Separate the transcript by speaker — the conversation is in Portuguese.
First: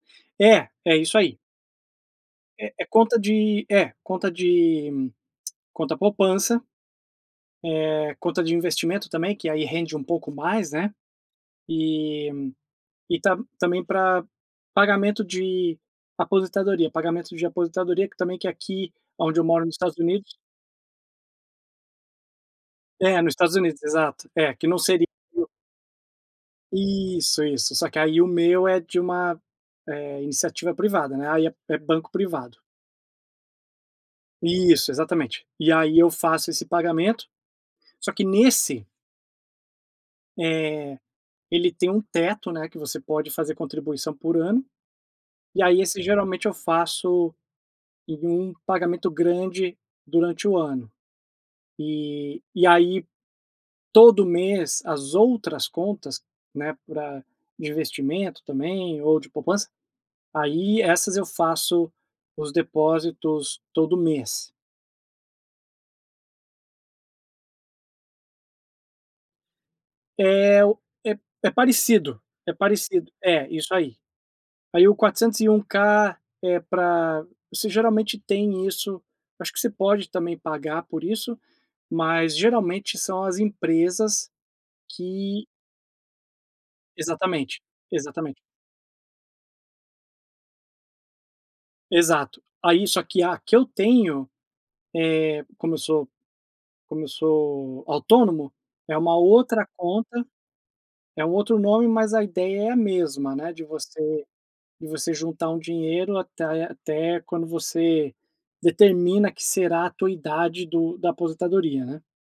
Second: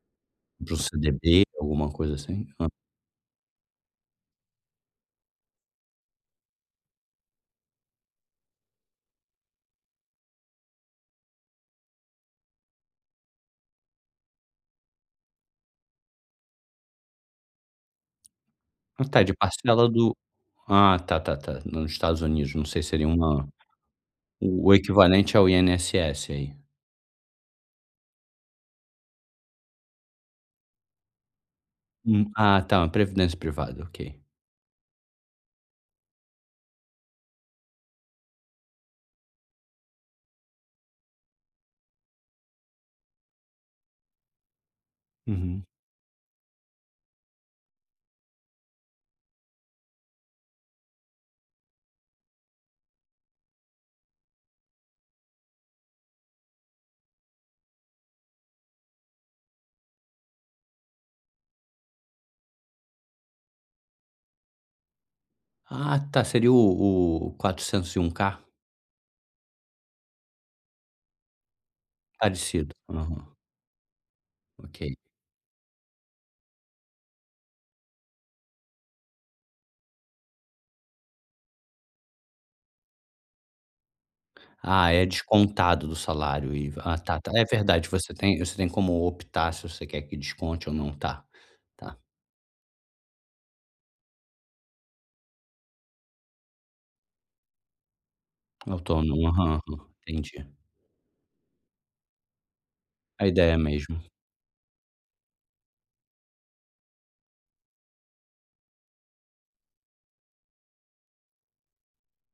Speaker 1: É,
Speaker 2: Para o
Speaker 1: é isso aí.
Speaker 2: CDB, alguma coisa assim? Hã.
Speaker 1: É é conta de é, conta de conta poupança, eh, conta de investimento também, que aí rende um pouco mais, né, e e tá também pra pagamento de aposentadoria. Pagamento de aposentadoria que também que é aqui
Speaker 2: Ah, tá, de
Speaker 1: aonde eu moro nos
Speaker 2: parcela
Speaker 1: Estados
Speaker 2: do
Speaker 1: Unidos
Speaker 2: ah, tá tá tá, no Estados Unidos, não sei, seria
Speaker 1: É, nos
Speaker 2: uma
Speaker 1: Estados Unidos, exato, é, aqui
Speaker 2: o o
Speaker 1: não seri
Speaker 2: equivalente ao
Speaker 1: [unintelligible]
Speaker 2: INSS aí.
Speaker 1: Isso, isso, só que aí o meu é de uma, eh, iniciativa privada, né, aí é é banco
Speaker 2: Hum, ah
Speaker 1: privado.
Speaker 2: tá, uma previdência privada, ok.
Speaker 1: Isso, exatamente, e aí eu faço esse pagamento, só que nesse eh, ele tem um teto, né, que você pode fazer contribuição por ano. E
Speaker 2: Uhum.
Speaker 1: aí esse, geralmente, eu faço em um pagamento grande durante o ano e e aí, todo mês, as outras contas, né, pra de investimento também ou de poupança, aí essas eu faço os depósitos todo mês.
Speaker 2: Ah tá, seria o o 401k.
Speaker 1: É o é é parecido é
Speaker 2: Parecido,
Speaker 1: parecido.
Speaker 2: aham.
Speaker 1: É, isso aí. Aí o
Speaker 2: Ok.
Speaker 1: 401k é pra você geralmente tem isso, acho que você pode também pagar por isso, mas geralmente são as empresas
Speaker 2: Ah, é
Speaker 1: que
Speaker 2: descontado do salário o IVA, ah tá tá, é
Speaker 1: Exatamente,
Speaker 2: verdade que você tem
Speaker 1: exatamente.
Speaker 2: você tem como optar se você quer que desconte ou não tá, tá.
Speaker 1: Exato. Aí só que a que eu tenho, eh, como eu sou como eu sou autônomo, é uma
Speaker 2: Autônomo. Aham,
Speaker 1: outra conta,
Speaker 2: entendi.
Speaker 1: é um outro nome. Mas a ideia é a
Speaker 2: A
Speaker 1: mesma,
Speaker 2: ideia
Speaker 1: né,
Speaker 2: é
Speaker 1: de
Speaker 2: mesmo.
Speaker 1: você de você juntar um dinheiro até até quando você determina que será a tua idade do da aposentadoria, né.